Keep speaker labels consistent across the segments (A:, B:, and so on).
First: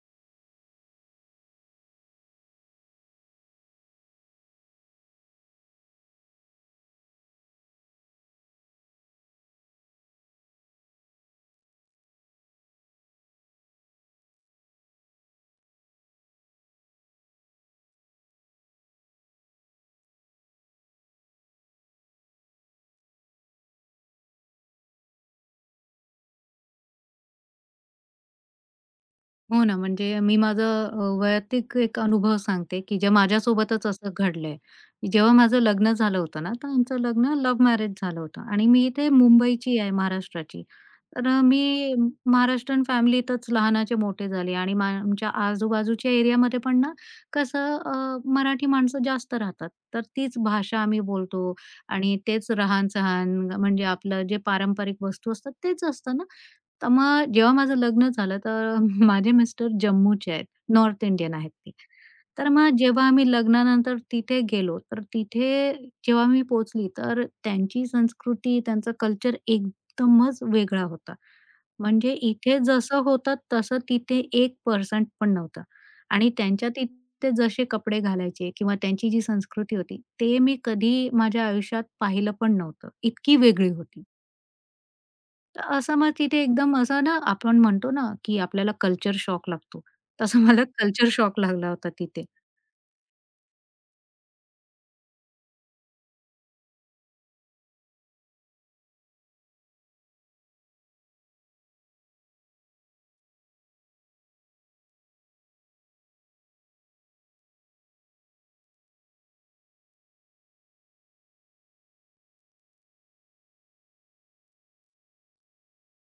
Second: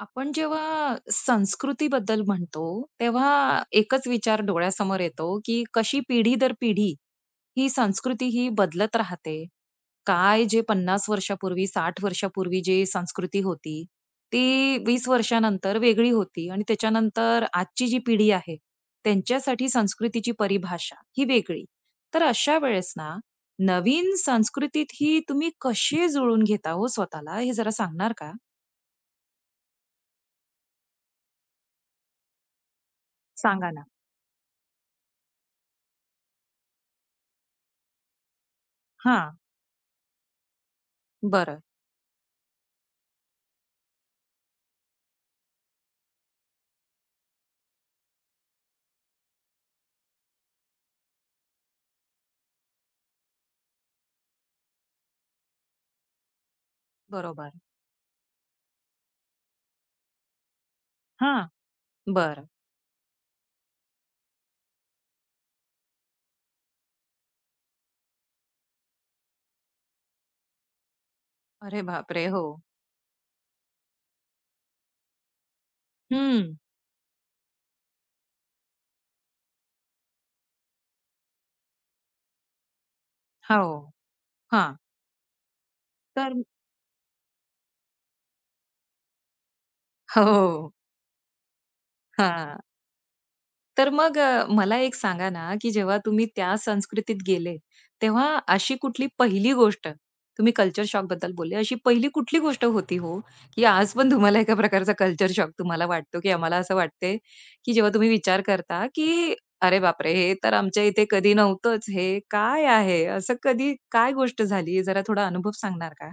A: आपण जेव्हा संस्कृतीबद्दल म्हणतो, तेव्हा एकच विचार डोळ्यासमोर येतो, की कशी पिढी दर पिढी ही संस्कृती ही बदलत राहते. काय जे 50 वर्षापूर्वी, 60 वर्षापूर्वी जे संस्कृती होती, ती 20 वर्षानंतर वेगळी होती आणि त्याच्यानंतर आजची जी पिढी आहे, त्यांच्यासाठी संस्कृतीची परिभाषा ही वेगळी. तर अशा वेळेस ना, नवीन संस्कृतीत ही तुम्ही कसे जुळवून घेता हो स्वतःला, हे जरा सांगणार का?
B: हो ना, म्हणजे मी माझं वैयक्तिक एक अनुभव सांगते, की जे
A: सांगा ना.
B: माझ्यासोबतच असं घडलंय. जेव्हा माझं लग्न झालं होतं ना, तर आमचं लग्न लव्ह मॅरेज झालं होतं आणि मी इथे
A: हां.
B: मुंबईची आहे, महाराष्ट्राची. तर
A: बरं,
B: मी महाराष्ट्रीयन फॅमिलीतच लहानाचे मोठे झाले आणि आमच्या आजूबाजूच्या एरियामध्ये पण ना, कसं मराठी माणसं जास्त राहतात. तर तीच भाषा आम्ही बोलतो आणि तेच राहान-सहान म्हणजे आपलं जे पारंपरिक वस्तू असतात तेच असतं ना. तर मग
A: बरोबर.
B: जेव्हा माझं लग्न झालं तर माझे मिस्टर जम्मूचे आहेत, नॉर्थ इंडियन
A: हां,
B: आहेत ते.
A: बरं.
B: तर मग जेव्हा आम्ही लग्नानंतर तिथे गेलो, तर तिथे जेव्हा मी पोहोचली, तर त्यांची संस्कृती, त्यांचा कल्चर एकदमच वेगळा होता.
A: अरे
B: म्हणजे
A: बापरे! हो.
B: इथे जसं होतं तसं तिथे 1% पण नव्हतं आणि
A: हं.
B: त्यांच्या तिथे जसे कपडे घालायचे किंवा त्यांची जी संस्कृती होती, ते मी कधी माझ्या आयुष्यात पाहिलं पण नव्हतं. इतकी
A: हो.
B: वेगळी होती.
A: हां.
B: तर असं मग
A: तर
B: तिथे एकदम असं ना आपण म्हणतो ना, की आपल्याला कल्चर शॉक लागतो. तसं मला
A: हो.
B: कल्चर शॉक लागला होता तिथे.
A: हां. तर मग मला एक सांगा ना, की जेव्हा तुम्ही त्या संस्कृतीत गेले, तेव्हा अशी कुठली पहिली गोष्ट तुम्ही कल्चर शॉकबद्दल बोलले, अशी पहिली कुठली गोष्ट होती हो, की आज पण तुम्हाला एका प्रकारचा कल्चर शॉक तुम्हाला वाटतो, की आम्हाला असं वाटते, की जेव्हा तुम्ही विचार करता, की "अरे बापरे! हे तर आमच्या इथे कधी नव्हतंच. हे काय आहे?" असं कधी काय गोष्ट झाली? जरा थोडा अनुभव सांगणार का?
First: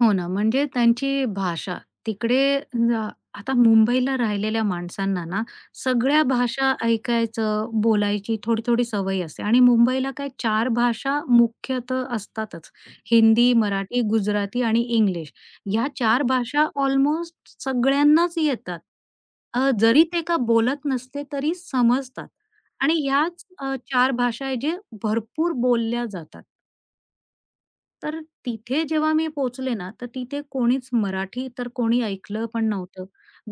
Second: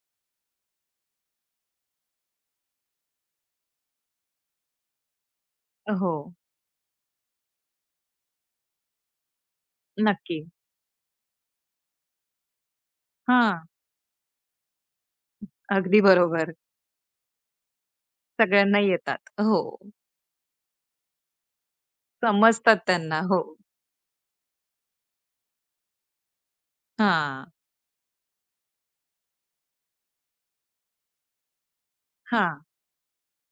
B: हो ना, म्हणजे त्यांची भाषा तिकडे आता मुंबईला राहिलेल्या माणसांना ना,
A: हो,
B: सगळ्या भाषा ऐकायचं, बोलायची थोडी-थोडी सवय असते आणि मुंबईला काय
A: नक्की.
B: चार भाषा मुख्यतः असतातच. हिंदी,
A: हां,
B: मराठी, गुजराती आणि इंग्लिश. या
A: अगदी
B: चार
A: बरोबर.
B: भाषा ऑलमोस्ट सगळ्यांनाच
A: सगळ्यांना
B: येतात.
A: येतात. हो,
B: जरी ते का बोलत नसले तरी समजतात
A: समजतात
B: आणि
A: त्यांना. हो.
B: ह्याच 4 भाषा आहे जे भरपूर बोलल्या जातात.
A: हां.
B: तर तिथे जेव्हा मी पोहोचले ना, तर तिथे कोणीच मराठी तर कोणी ऐकलं
A: हां.
B: पण नव्हतं.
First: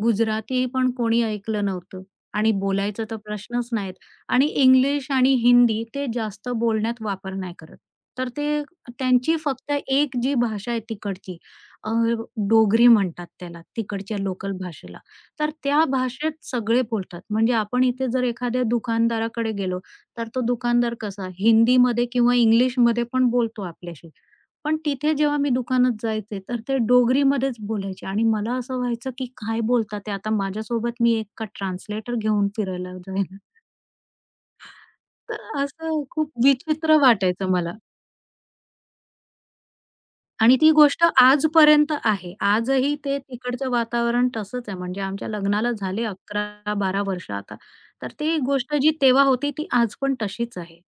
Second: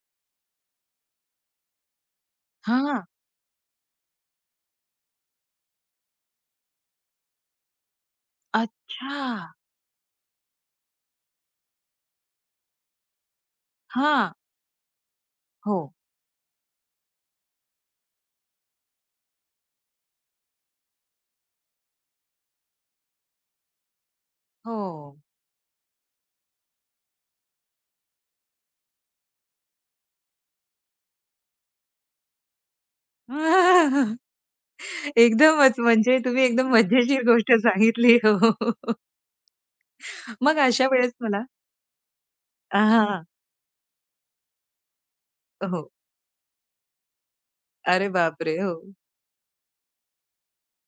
B: गुजराती पण कोणी ऐकलं नव्हतं आणि
A: हां.
B: बोलायचा तर प्रश्नच नाहीत आणि इंग्लिश आणि हिंदी ते जास्त बोलण्यात वापर नाही करत. तर ते
A: अच्छा!
B: त्यांची फक्त एक जी भाषा आहे तिकडची अ, डोगरी म्हणतात त्याला, तिकडच्या
A: हां.
B: लोकल भाषेला. तर
A: हो,
B: त्या भाषेत सगळे बोलतात. म्हणजे आपण इथे जर एखाद्या दुकानदाराकडे गेलो, तर तो दुकानदार कसा हिंदीमध्ये किंवा इंग्लिशमध्ये पण बोलतो आपल्याशी. पण तिथे
A: हो.
B: जेव्हा मी दुकानात जायचे, तर ते डोगरीमध्येच बोलायचे आणि मला असं व्हायचं, की काय बोलतात ते आता माझ्यासोबत मी एक का ट्रान्सलेटर घेऊन फिरायला जाईन. तर
A: एकदमच
B: असं
A: म्हणजे
B: खूप
A: तुम्ही एकदम
B: विचित्र
A: मजेशीर
B: वाटायचं
A: गोष्ट
B: मला
A: सांगितली. हो. मग
B: आणि ती
A: अशा
B: गोष्ट
A: वेळेस मला
B: आजपर्यंत आहे. आजही ते
A: हां.
B: तिकडचं वातावरण तसंच आहे. म्हणजे आमच्या लग्नाला
A: हो.
B: झाले 11-12 वर्ष आता.
A: अरे
B: तर ती
A: बापरे! हो.
B: गोष्ट जी तेव्हा होती, ती आज पण तशीच आहे.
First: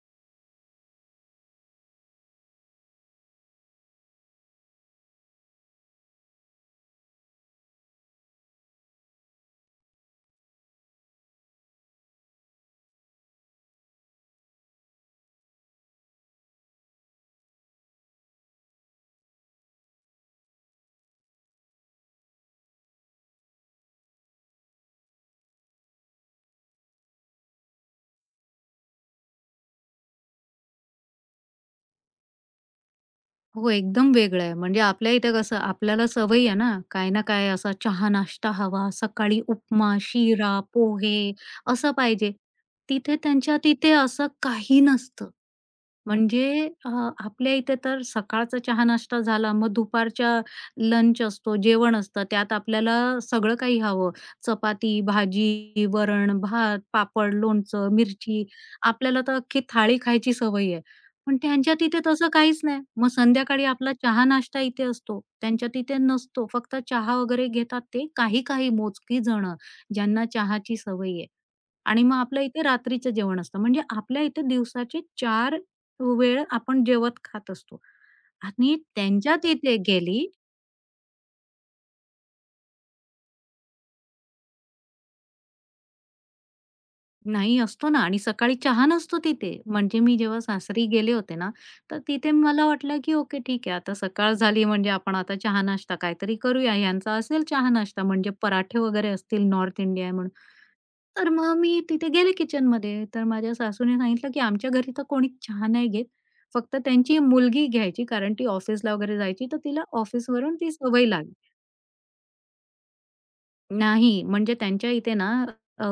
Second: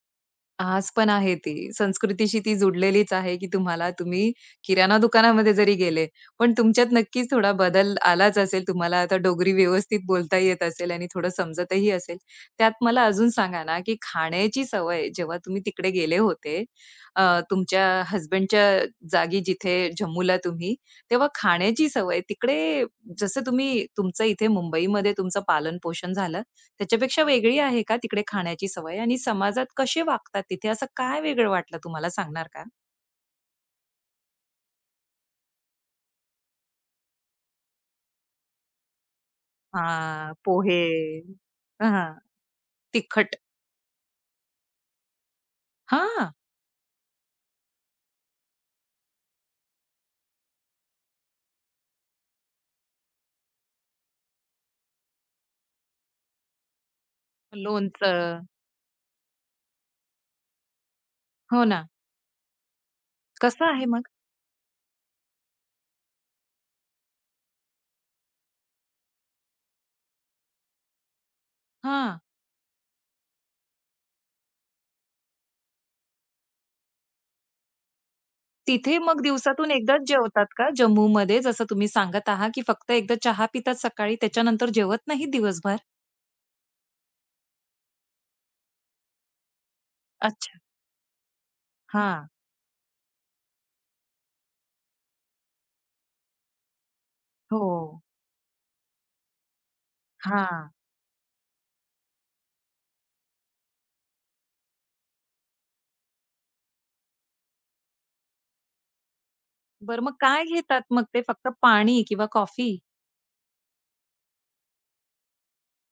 A: आज पण आहे ती. संस्कृतीशी ती जुडलेलीच आहे, की तुम्हाला तुम्ही किराणा दुकानामध्ये जरी गेले, पण तुमच्यात नक्कीच थोडा बदल आलाच असेल. तुम्हाला आता डोगरी व्यवस्थित बोलता येत असेल आणि थोडं समजतही असेल. त्यात मला अजून सांगा ना, की खाण्याची सवय जेव्हा तुम्ही तिकडे गेले होते, अ, तुमच्या हसबँडच्या जागी जिथे जम्मूला तुम्ही, तेव्हा खाण्याची सवय तिकडे जसं तुम्ही तुमचं इथे मुंबईमध्ये तुमचं पालन-पोषण झालं, त्याच्यापेक्षा वेगळी आहे का तिकडे खाण्याची सवय आणि समाजात कसे वागतात तिथे? असं काय वेगळं वाटलं तुम्हाला सांगणार का?
B: हो, एकदम वेगळं आहे. म्हणजे आपल्या इथे कसं आपल्याला सवयी आहे ना, काय ना काय असा चहा नाश्ता हवा, सकाळी उपमा,
A: हां,
B: शिरा,
A: पोहे
B: पोहे असं
A: हां,
B: पाहिजे. तिथे
A: तिखट
B: त्यांच्या तिथे असं काही नसतं.
A: हां,
B: म्हणजे आपल्या इथे तर सकाळचा चहा-नाश्ता झाला, मग दुपारच्या लंच असतो, जेवण असतं. त्यात आपल्याला सगळं काही हवं. चपाती, भाजी, वरण, भात, पापड, लोणचं,
A: लोणचं.
B: मिरची. आपल्याला तर अख्खी थाळी खायची सवय आहे. पण
A: हो
B: त्यांच्या
A: ना.
B: तिथे तसं काहीच नाही. मग
A: कसं
B: संध्याकाळी
A: आहे
B: आपला
A: मग?
B: चहा-नाश्ता इथे असतो, त्यांच्या तिथे नसतो. फक्त चहा वगैरे घेतात ते काही-काही मोजकी जणं, ज्यांना चहाची सवय आहे. आणि मग
A: हां.
B: आपल्या इथे रात्रीचं जेवण असतं. म्हणजे आपल्या इथे दिवसाचे 4 वेळ आपण जेवत खात असतो आणि
A: तिथे मग
B: त्यांच्या
A: दिवसातून
B: तिथे
A: एकदाच
B: गेली
A: जेवतात का जम्मूमध्ये जसं तुम्ही सांगत आहात, की फक्त एकदा चहा पितात सकाळी त्याच्यानंतर जेवत नाहीत दिवसभर?
B: नाही असतो ना आणि सकाळी चहा नसतो तिथे. म्हणजे मी जेव्हा
A: अच्छा.
B: सासरी गेले होते ना, तर
A: हां.
B: तिथे मला वाटलं की ओके ठीक आहे आता सकाळ झाली म्हणजे आपण आता चहा नाश्ता काहीतरी करूया. ह्यांचा असेल
A: हो.
B: चहा नाश्ता म्हणजे पराठे वगैरे असतील नॉर्थ इंडिया आहे म्हणून.
A: हां.
B: तर मग मी तिथे गेले किचनमध्ये. तर माझ्या सासूने सांगितलं की आमच्या घरी तर कोणी चहा नाही घेत. फक्त त्यांची मुलगी घ्यायची कारण ती ऑफिसला वगैरे जायची तर तिला
A: बरं मग काय
B: ऑफिसवरून ती
A: घेतात मग
B: सवय
A: ते
B: लागली.
A: फक्त पाणी किंवा कॉफी?
B: नाही, म्हणजे त्यांच्या इथे ना अ,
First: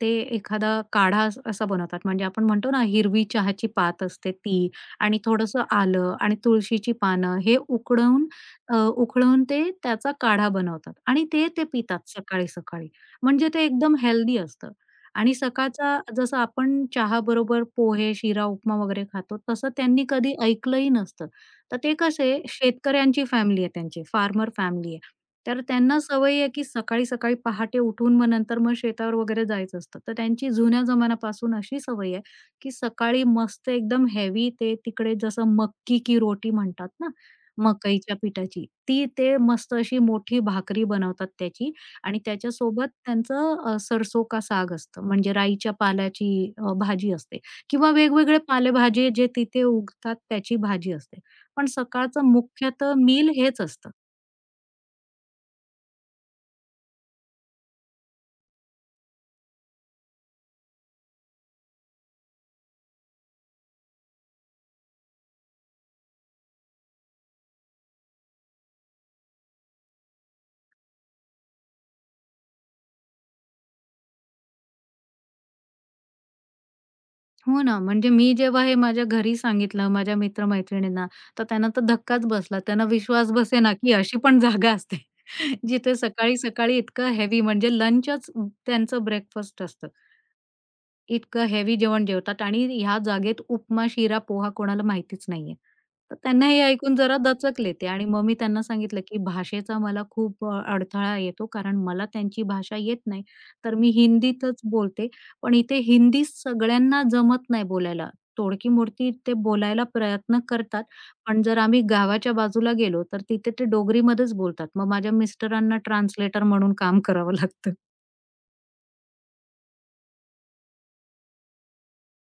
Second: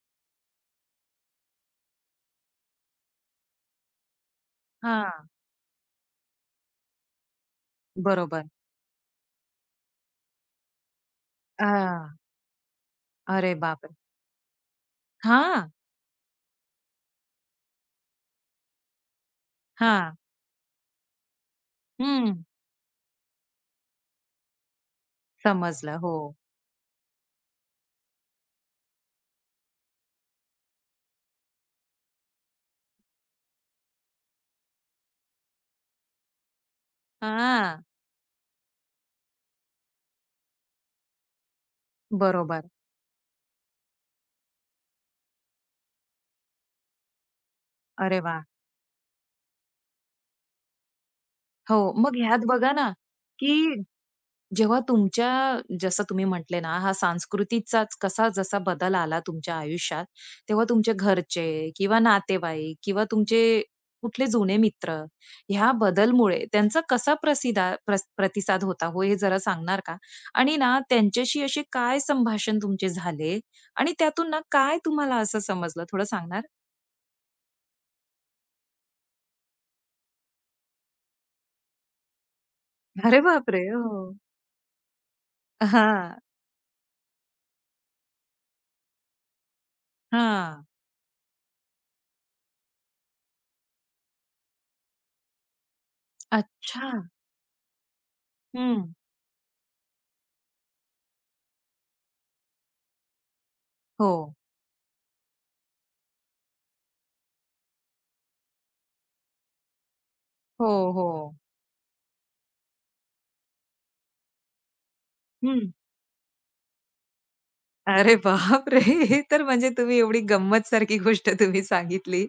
B: ते एखादा काढा असा बनवतात. म्हणजे आपण म्हणतो ना, हिरवी चहाची पात असते ती आणि
A: हां.
B: थोडंसं आलं आणि तुळशीची पानं हे उकडवून
A: बरोबर.
B: उकळवून ते त्याचा काढा बनवतात आणि ते ते पितात
A: हां.
B: सकाळी-सकाळी. म्हणजे
A: अरे
B: ते
A: बाप
B: एकदम हेल्दी असतं आणि
A: हा?
B: सकाळचा जसं आपण चहाबरोबर पोहे, शिरा, उपमा वगैरे खातो, तसं
A: हा?
B: त्यांनी कधी ऐकलंही नसतं. तर ते
A: हं.
B: कसे शेतकऱ्यांची फॅमिली आहे त्यांची, फार्मर फॅमिली आहे. तर
A: समजलं.
B: त्यांना
A: हो.
B: सवय आहे की सकाळी-सकाळी पहाटे उठून मग नंतर मग शेतावर वगैरे जायचं असतं. तर त्यांची जुन्या जमान्यापासून अशी सवय आहे, की सकाळी मस्त एकदम हेवी ते तिकडे जसं मक्की की रोटी म्हणतात ना,
A: हां.
B: मकईच्या पिठाची, ती ते मस्त अशी मोठी भाकरी बनवतात त्याची आणि
A: बरोबर.
B: त्याच्यासोबत त्यांचं सरसों का साग असतं. म्हणजे राईच्या पाल्याची भाजी असते किंवा
A: अरे
B: वेगवेगळे
A: वाह!
B: पालेभाजी जे तिथे उगतात त्याची भाजी असते. पण
A: हो, मग
B: सकाळचं
A: ह्यात बघा ना,
B: मुख्यतः मील हेच
A: की
B: असतं.
A: जेव्हा तुमच्या जसं तुम्ही म्हटले ना, हा सांस्कृतीचाच कसा जसा बदल आला तुमच्या आयुष्यात, तेव्हा तुमचे घरचे किंवा नातेवाईक किंवा तुमचे कुठले जुने मित्र, ह्या बदलमुळे त्यांचा कसा प्रसिदा प्रस प्रतिसाद होता हो, हे जरा सांगणार का? आणि ना, त्यांच्याशी असे काय संभाषण तुमचे झाले आणि त्यातून ना, काय तुम्हाला असं समजलं थोडं सांगणार
B: हो ना, म्हणजे मी जेव्हा हे माझ्या घरी सांगितलं माझ्या मित्र-मैत्रिणींना, तर त्यांना तर धक्काच बसला. त्यांना
A: अरे
B: विश्वास
A: बापरे!
B: बसेना, की
A: हो.
B: अशी पण जागा असते, जिथे
A: हां.
B: सकाळी-सकाळी इतकं हेवी म्हणजे लंचच त्यांचं ब्रेकफास्ट असतं.
A: हां.
B: इतकं हेवी जेवण जेवतात आणि ह्या जागेत उपमा, शिरा, पोहा कोणाला माहितीच नाहीये. तर त्यांना हे
A: अच्छा.
B: ऐकून जरा दचकले ते आणि मग मी त्यांना
A: हं.
B: सांगितलं, की भाषेचा मला खूप अडथळा येतो कारण मला त्यांची भाषा येत नाही. तर मी
A: हो.
B: हिंदीतच बोलते. पण इथे हिंदी सगळ्यांना जमत नाही बोलायला. तोडकी-मोडकी ते बोलायला प्रयत्न
A: हो,
B: करतात.
A: हो.
B: पण जर आम्ही गावाच्या बाजूला गेलो, तर तिथे ते डोगरीमध्येच बोलतात. मग माझ्या
A: हं.
B: मिस्टरांना ट्रान्सलेटर म्हणून काम करावं लागतं.
A: अरे बापरे! हे तर म्हणजे तुम्ही एवढी गंमतसारखी गोष्ट तुम्ही सांगितली.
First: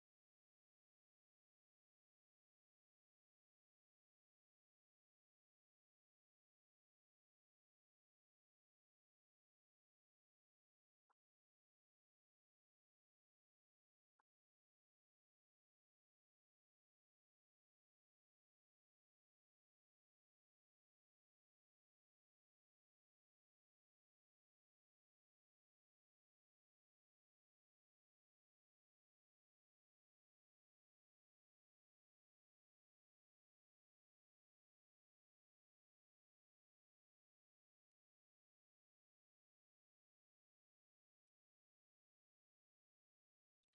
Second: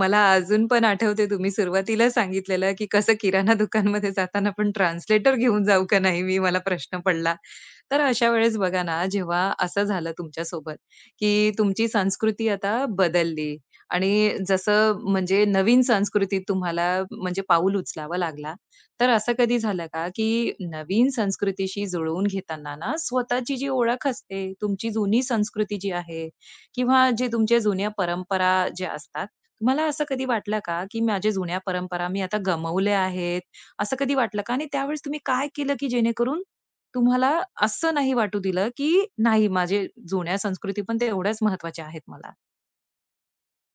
A: मला अजून पण आठवते तुम्ही सुरुवातीला सांगितलेलं, की कसं किराणा दुकानमध्ये जाताना पण ट्रान्सलेटर घेऊन जाऊ का नाही मी, मला प्रश्न पडला. तर अशा वेळेस बघा ना, जेव्हा असं झालं तुमच्यासोबत, की तुमची संस्कृती आता बदलली आणि जसं म्हणजे नवीन संस्कृतीत तुम्हाला म्हणजे पाऊल उचलावा लागला. तर असं कधी झालं का, की नवीन संस्कृतीशी जुळवून घेताना ना, स्वतःची जी ओळख असते, तुमची जुनी संस्कृती जी आहे किंवा जे तुमच्या जुन्या परंपरा ज्या असतात, तुम्हाला असं कधी वाटलं का, की माझ्या जुन्या परंपरा मी आता गमावल्या आहेत, असं कधी वाटलं का? आणि त्यावेळेस तुम्ही काय केलं, की जेणेकरून तुम्हाला असं नाही वाटू दिलं, की नाही माझे जुन्या संस्कृती पण तेवढ्याच महत्त्वाच्या आहेत मला?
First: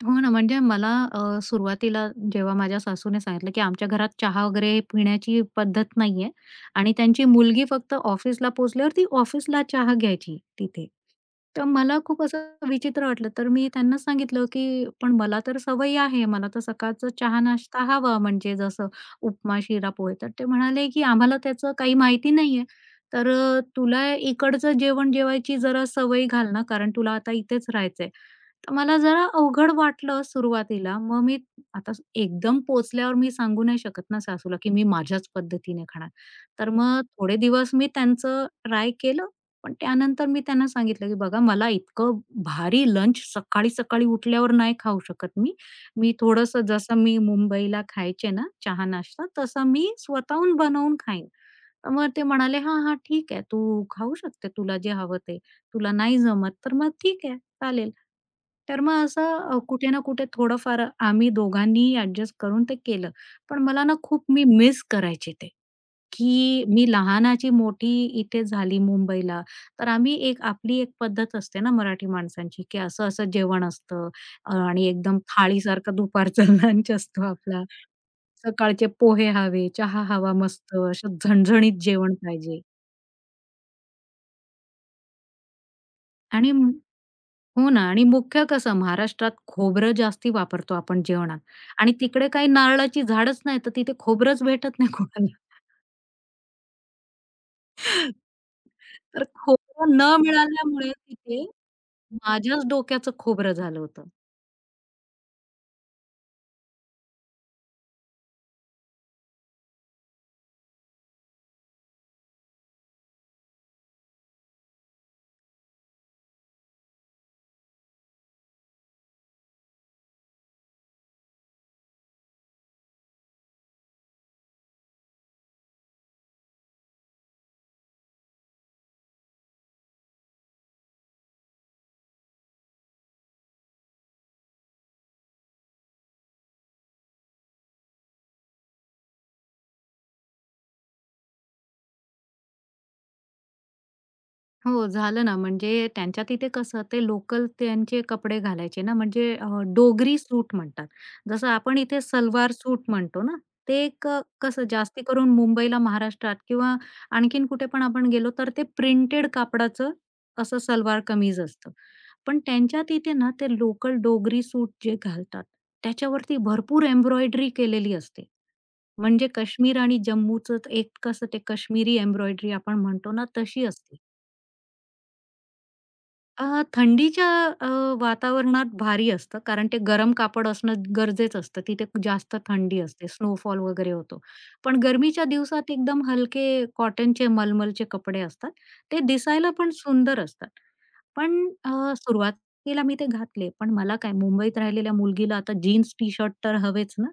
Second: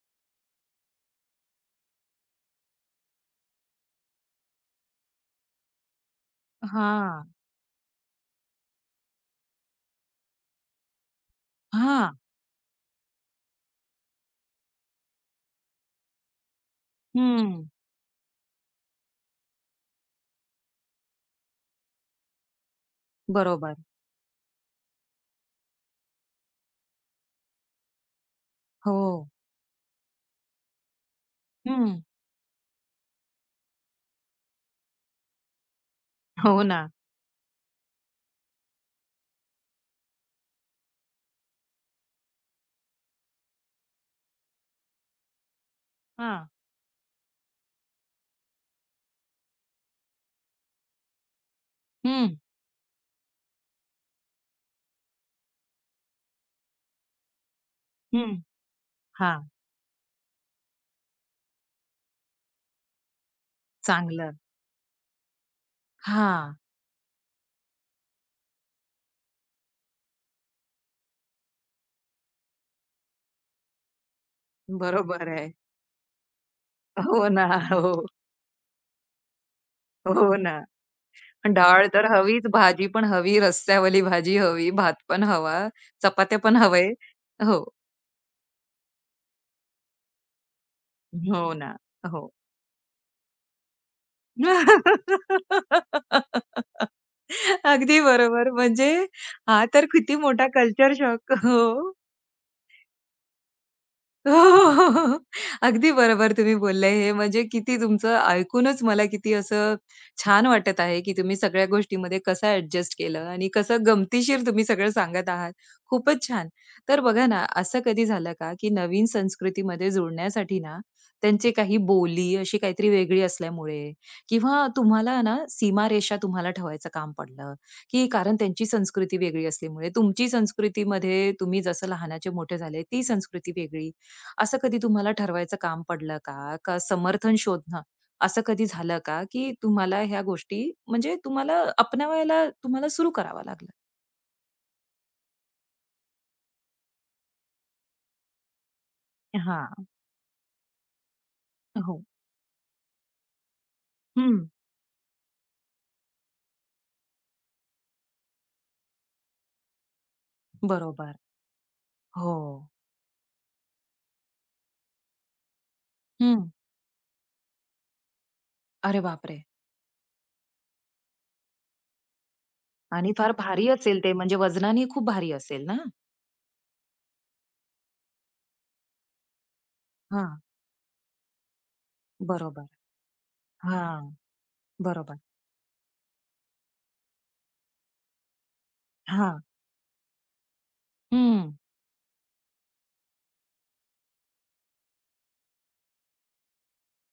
B: हो ना, म्हणजे मला सुरुवातीला जेव्हा माझ्या सासूने सांगितलं, की आमच्या घरात चहा वगैरे पिण्याची पद्धत नाहीये आणि
A: हां.
B: त्यांची मुलगी फक्त ऑफिसला पोहोचल्यावर ती ऑफिसला चहा घ्यायची तिथे. तर मला
A: हां.
B: खूप असं विचित्र वाटलं. तर मी त्यांना सांगितलं, की "पण मला तर सवय आहे. मला तर सकाळचा
A: हं.
B: चहा-नाश्ता हवा म्हणजे जसं उपमा, शिरा, पोहे." तर ते म्हणाले, "की आम्हाला त्याचं काही माहिती नाहीये. तर
A: बरोबर.
B: तुला इकडचं जेवण जेवायची जरा सवय घाल ना, कारण तुला आता इथेच राहायचंय." तर मला जरा
A: हो.
B: अवघड वाटलं सुरुवातीला. मग मी आता
A: हं.
B: एकदम पोहोचल्यावर मी सांगू नाही शकत ना सासूला, की मी माझ्याच पद्धतीने खाणार.
A: हो
B: तर
A: ना.
B: मग थोडे दिवस मी त्यांचं ट्राय केलं. पण त्यानंतर मी त्यांना सांगितलं, की "बघा मला इतकं भारी लंच सकाळी-सकाळी उठल्यावर नाही खाऊ शकत मी. मी
A: हां.
B: थोडंसं जसं मी मुंबईला खायचे ना चहा नाश्ता, तसं मी स्वतःहून बनवून खाईन." मग ते म्हणाले, "हां, हां, ठीक आहे. तू खाऊ शकते. तुला जे हवं ते. तुला नाही जमत तर मग ठीक आहे, चालेल."
A: हं.
B: तर मग असं
A: हां,
B: कुठे ना कुठे थोडंफार आम्ही दोघांनीही ॲडजस्ट करून ते केलं. पण मला ना खूप
A: चांगलं.
B: मी मिस करायचे ते,
A: हां,
B: की मी लहानाची मोठी इथे झाली मुंबईला. तर आम्ही एक आपली एक पद्धत असते ना मराठी माणसांची, की असं-असं जेवण असतं आणि एकदम
A: बरोबर आहे.
B: थाळीसारखा दुपारचा लंच असतो
A: हो ना.
B: आपला.
A: हो,
B: सकाळचे पोहे हवे, चहा हवा
A: हो ना.
B: मस्त, असं झणझणीत
A: डाळ तर
B: जेवण
A: हवीच,
B: पाहिजे.
A: भाजी पण हवी, रस्स्यावाली भाजी हवी, भात पण हवा, चपात्या
B: आणि
A: पण हवे. हो,
B: हो ना आणि मुख्य कसं महाराष्ट्रात खोबरं जास्ती वापरतो आपण जेवणात
A: हो ना.
B: आणि तिकडे
A: हो.
B: काही नारळाची झाडच नाही, तर तिथे खोबरंच भेटत नाही कोणाला.
A: अगदी बरोबर. म्हणजे
B: तर
A: हा तर
B: खोबरं
A: किती
B: न
A: मोठा
B: मिळाल्यामुळे
A: कल्चर शॉक.
B: तिथे
A: हो.
B: माझ्याच डोक्याचं खोबरं झालं होतं.
A: हो, हो, हो, हो, हो. अगदी बरोबर तुम्ही बोलले. हे म्हणजे किती तुमचं ऐकूनच मला किती असं छान वाटत आहे, की तुम्ही सगळ्या गोष्टीमध्ये कसं ॲडजस्ट केलं आणि कसं गमतीशीर तुम्ही सगळं सांगत आहात. खूपच छान. तर बघा ना, असं कधी झालं का, की नवीन संस्कृतीमध्ये जुळण्यासाठी ना, त्यांची काही बोली अशी काहीतरी वेगळी असल्यामुळे किंवा तुम्हाला ना सीमारेषा तुम्हाला ठेवायचं काम पडलं, की कारण त्यांची संस्कृती वेगळी असल्यामुळे तुमची संस्कृतीमध्ये तुम्ही जसं लहानाचे मोठे झाले, ती संस्कृती वेगळी. असं कधी तुम्हाला ठरवायचं काम पडलं का? का समर्थन शोधणं असं कधी झालं का, की तुम्हाला ह्या गोष्टी म्हणजे तुम्हाला अपनावायला तुम्हाला सुरू करावं लागलं?
B: हो, झालं ना. म्हणजे त्यांच्या तिथे कसं ते लोकल त्यांचे कपडे घालायचे ना, म्हणजे
A: हां.
B: डोगरी सूट म्हणतात. जसं आपण
A: हो.
B: इथे सलवार सूट म्हणतो ना, ते एक
A: हं.
B: कसं जास्ती करून मुंबईला, महाराष्ट्रात किंवा आणखीन कुठे पण आपण गेलो, तर ते प्रिंटेड कापडाचं असं सलवार
A: बरोबर.
B: कमीज असतं.
A: हो.
B: पण त्यांच्या तिथे ना, ते लोकल डोगरी सूट जे घालतात, त्याच्यावरती
A: हं.
B: भरपूर एम्ब्रॉयडरी केलेली असते.
A: अरे
B: म्हणजे
A: बापरे!
B: काश्मीर आणि जम्मूचं एक कसं ते काश्मीरी एम्ब्रॉयडरी आपण
A: आणि
B: म्हणतो ना,
A: फार
B: तशी
A: भारी
B: असते.
A: असेल ते म्हणजे वजनाने खूप भारी असेल ना?
B: थंडीच्या अ, वातावरणात भारी असतं, कारण ते गरम
A: हां.
B: कापड असणं गरजेचं असतं. तिथे जास्त
A: बरोबर.
B: थंडी असते, स्नोफॉल वगैरे
A: हां.
B: होतो. पण
A: बरोबर.
B: गरमीच्या दिवसात एकदम हलके कॉटनचे, मलमलचे कपडे असतात. ते
A: हां.
B: दिसायला पण सुंदर असतात. पण
A: हं.
B: सुरुवातीला मी ते घातले. पण मला काय मुंबईत राहिलेल्या मुलगीला आता जीन्स टी-शर्ट तर हवेच ना.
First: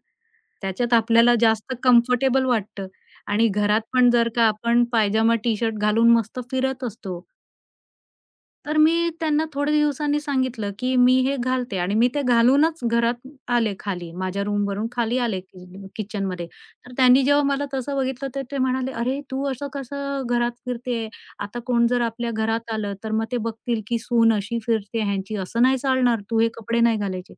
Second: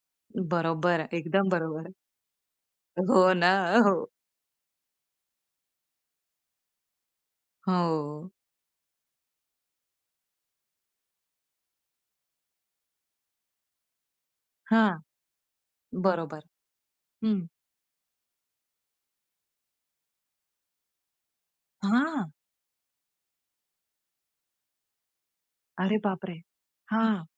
B: त्याच्यात
A: बरोबर.
B: आपल्याला
A: एकदम
B: जास्त
A: बरोबर.
B: कम्फर्टेबल वाटतं
A: हो
B: आणि
A: ना.
B: घरात
A: हो.
B: पण जर का आपण पायजामा टी-शर्ट घालून मस्त फिरत असतो,
A: हो.
B: तर मी त्यांना थोड्या दिवसांनी सांगितलं, की मी हे घालते आणि मी ते घालूनच घरात आले खाली. माझ्या रूमवरून
A: हां.
B: खाली आले कि
A: बरोबर.
B: किचनमध्ये. तर त्यांनी
A: हं.
B: जेव्हा मला तसं बघितलं, तर ते म्हणाले, "अरे, तू असं कसं घरात फिरते? आता कोण जर
A: हां.
B: आपल्या घरात आलं, तर मग ते बघतील की सून अशी फिरते ह्यांची. असं नाही
A: अरे
B: चालणार.
A: बापरे!
B: तू हे कपडे नाही
A: हां.
B: घालायचे."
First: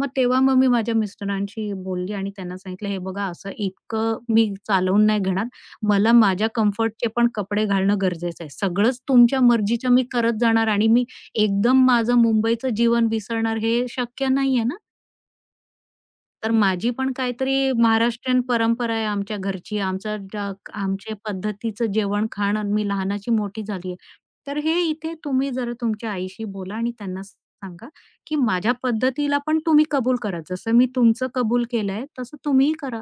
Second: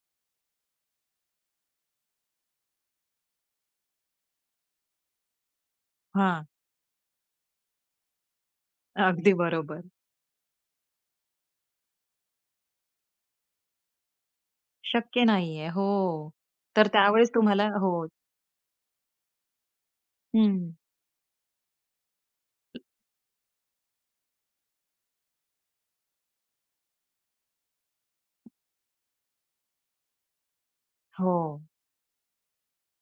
B: मग तेव्हा मग मी माझ्या मिस्टरांशी बोलली आणि त्यांना सांगितलं, "हे बघा असं इतकं मी चालवून नाही घेणार. मला
A: हां.
B: माझ्या कम्फर्टचे पण कपडे घालणं गरजेचं आहे. सगळंच
A: अगदी
B: तुमच्या
A: बरोबर.
B: मर्जीचं मी करत जाणार आणि मी एकदम माझं मुंबईचं जीवन विसरणार हे शक्य नाहीये ना."
A: शक्य नाहीये. हो.
B: तर
A: तर
B: माझी पण
A: त्यावेळेस तुम्हाला
B: काहीतरी
A: हो.
B: महाराष्ट्रीयन परंपरा आहे आमच्या घरची. आमचा ज्या
A: हं.
B: आमच्या पद्धतीचं जेवण-खाण मी लहानाची मोठी झाली आहे. तर हे इथे तुम्ही जरा तुमच्या आईशी बोला आणि त्यांना सांगा, की माझ्या पद्धतीला पण तुम्ही कबूल करा. जसं मी तुमचं
A: हो.
B: कबूल केलंय तसं तुम्हीही करा.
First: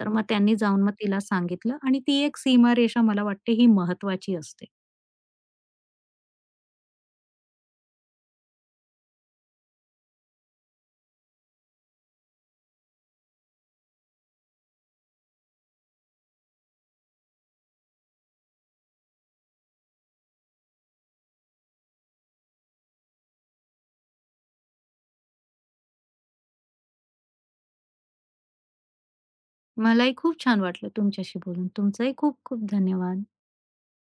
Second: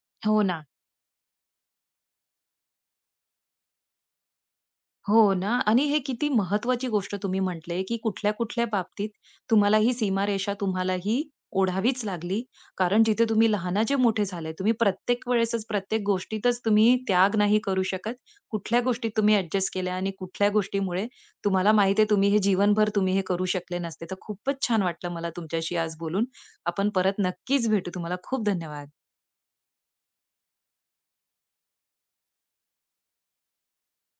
B: तर मग
A: हो
B: त्यांनी
A: ना.
B: जाऊन मग तिला सांगितलं आणि ती एक सीमारेषा मला वाटते ही महत्वाची असते.
A: हो ना आणि हे किती महत्वाची गोष्ट तुम्ही म्हटले, की कुठल्या-कुठल्या बाबतीत तुम्हाला ही सीमारेषा तुम्हाला ही ओढावीच लागली. कारण जिथे तुम्ही लहानाचे मोठे झाले, तुम्ही प्रत्येक वेळेसच प्रत्येक गोष्टीतच तुम्ही त्याग नाही करू शकत. कुठल्या गोष्टीत तुम्ही ॲडजस्ट केल्या आणि कुठल्या गोष्टीमुळे तुम्हाला माहिती आहे तुम्ही हे जीवनभर तुम्ही हे करू शकले नसते. तर खूपच छान वाटलं मला तुमच्याशी आज बोलून. आपण परत नक्कीच भेटू. तुम्हाला खूप धन्यवाद.
B: मलाही खूप छान वाटलं तुमच्याशी बोलून. तुमचंही खूप खूप धन्यवाद.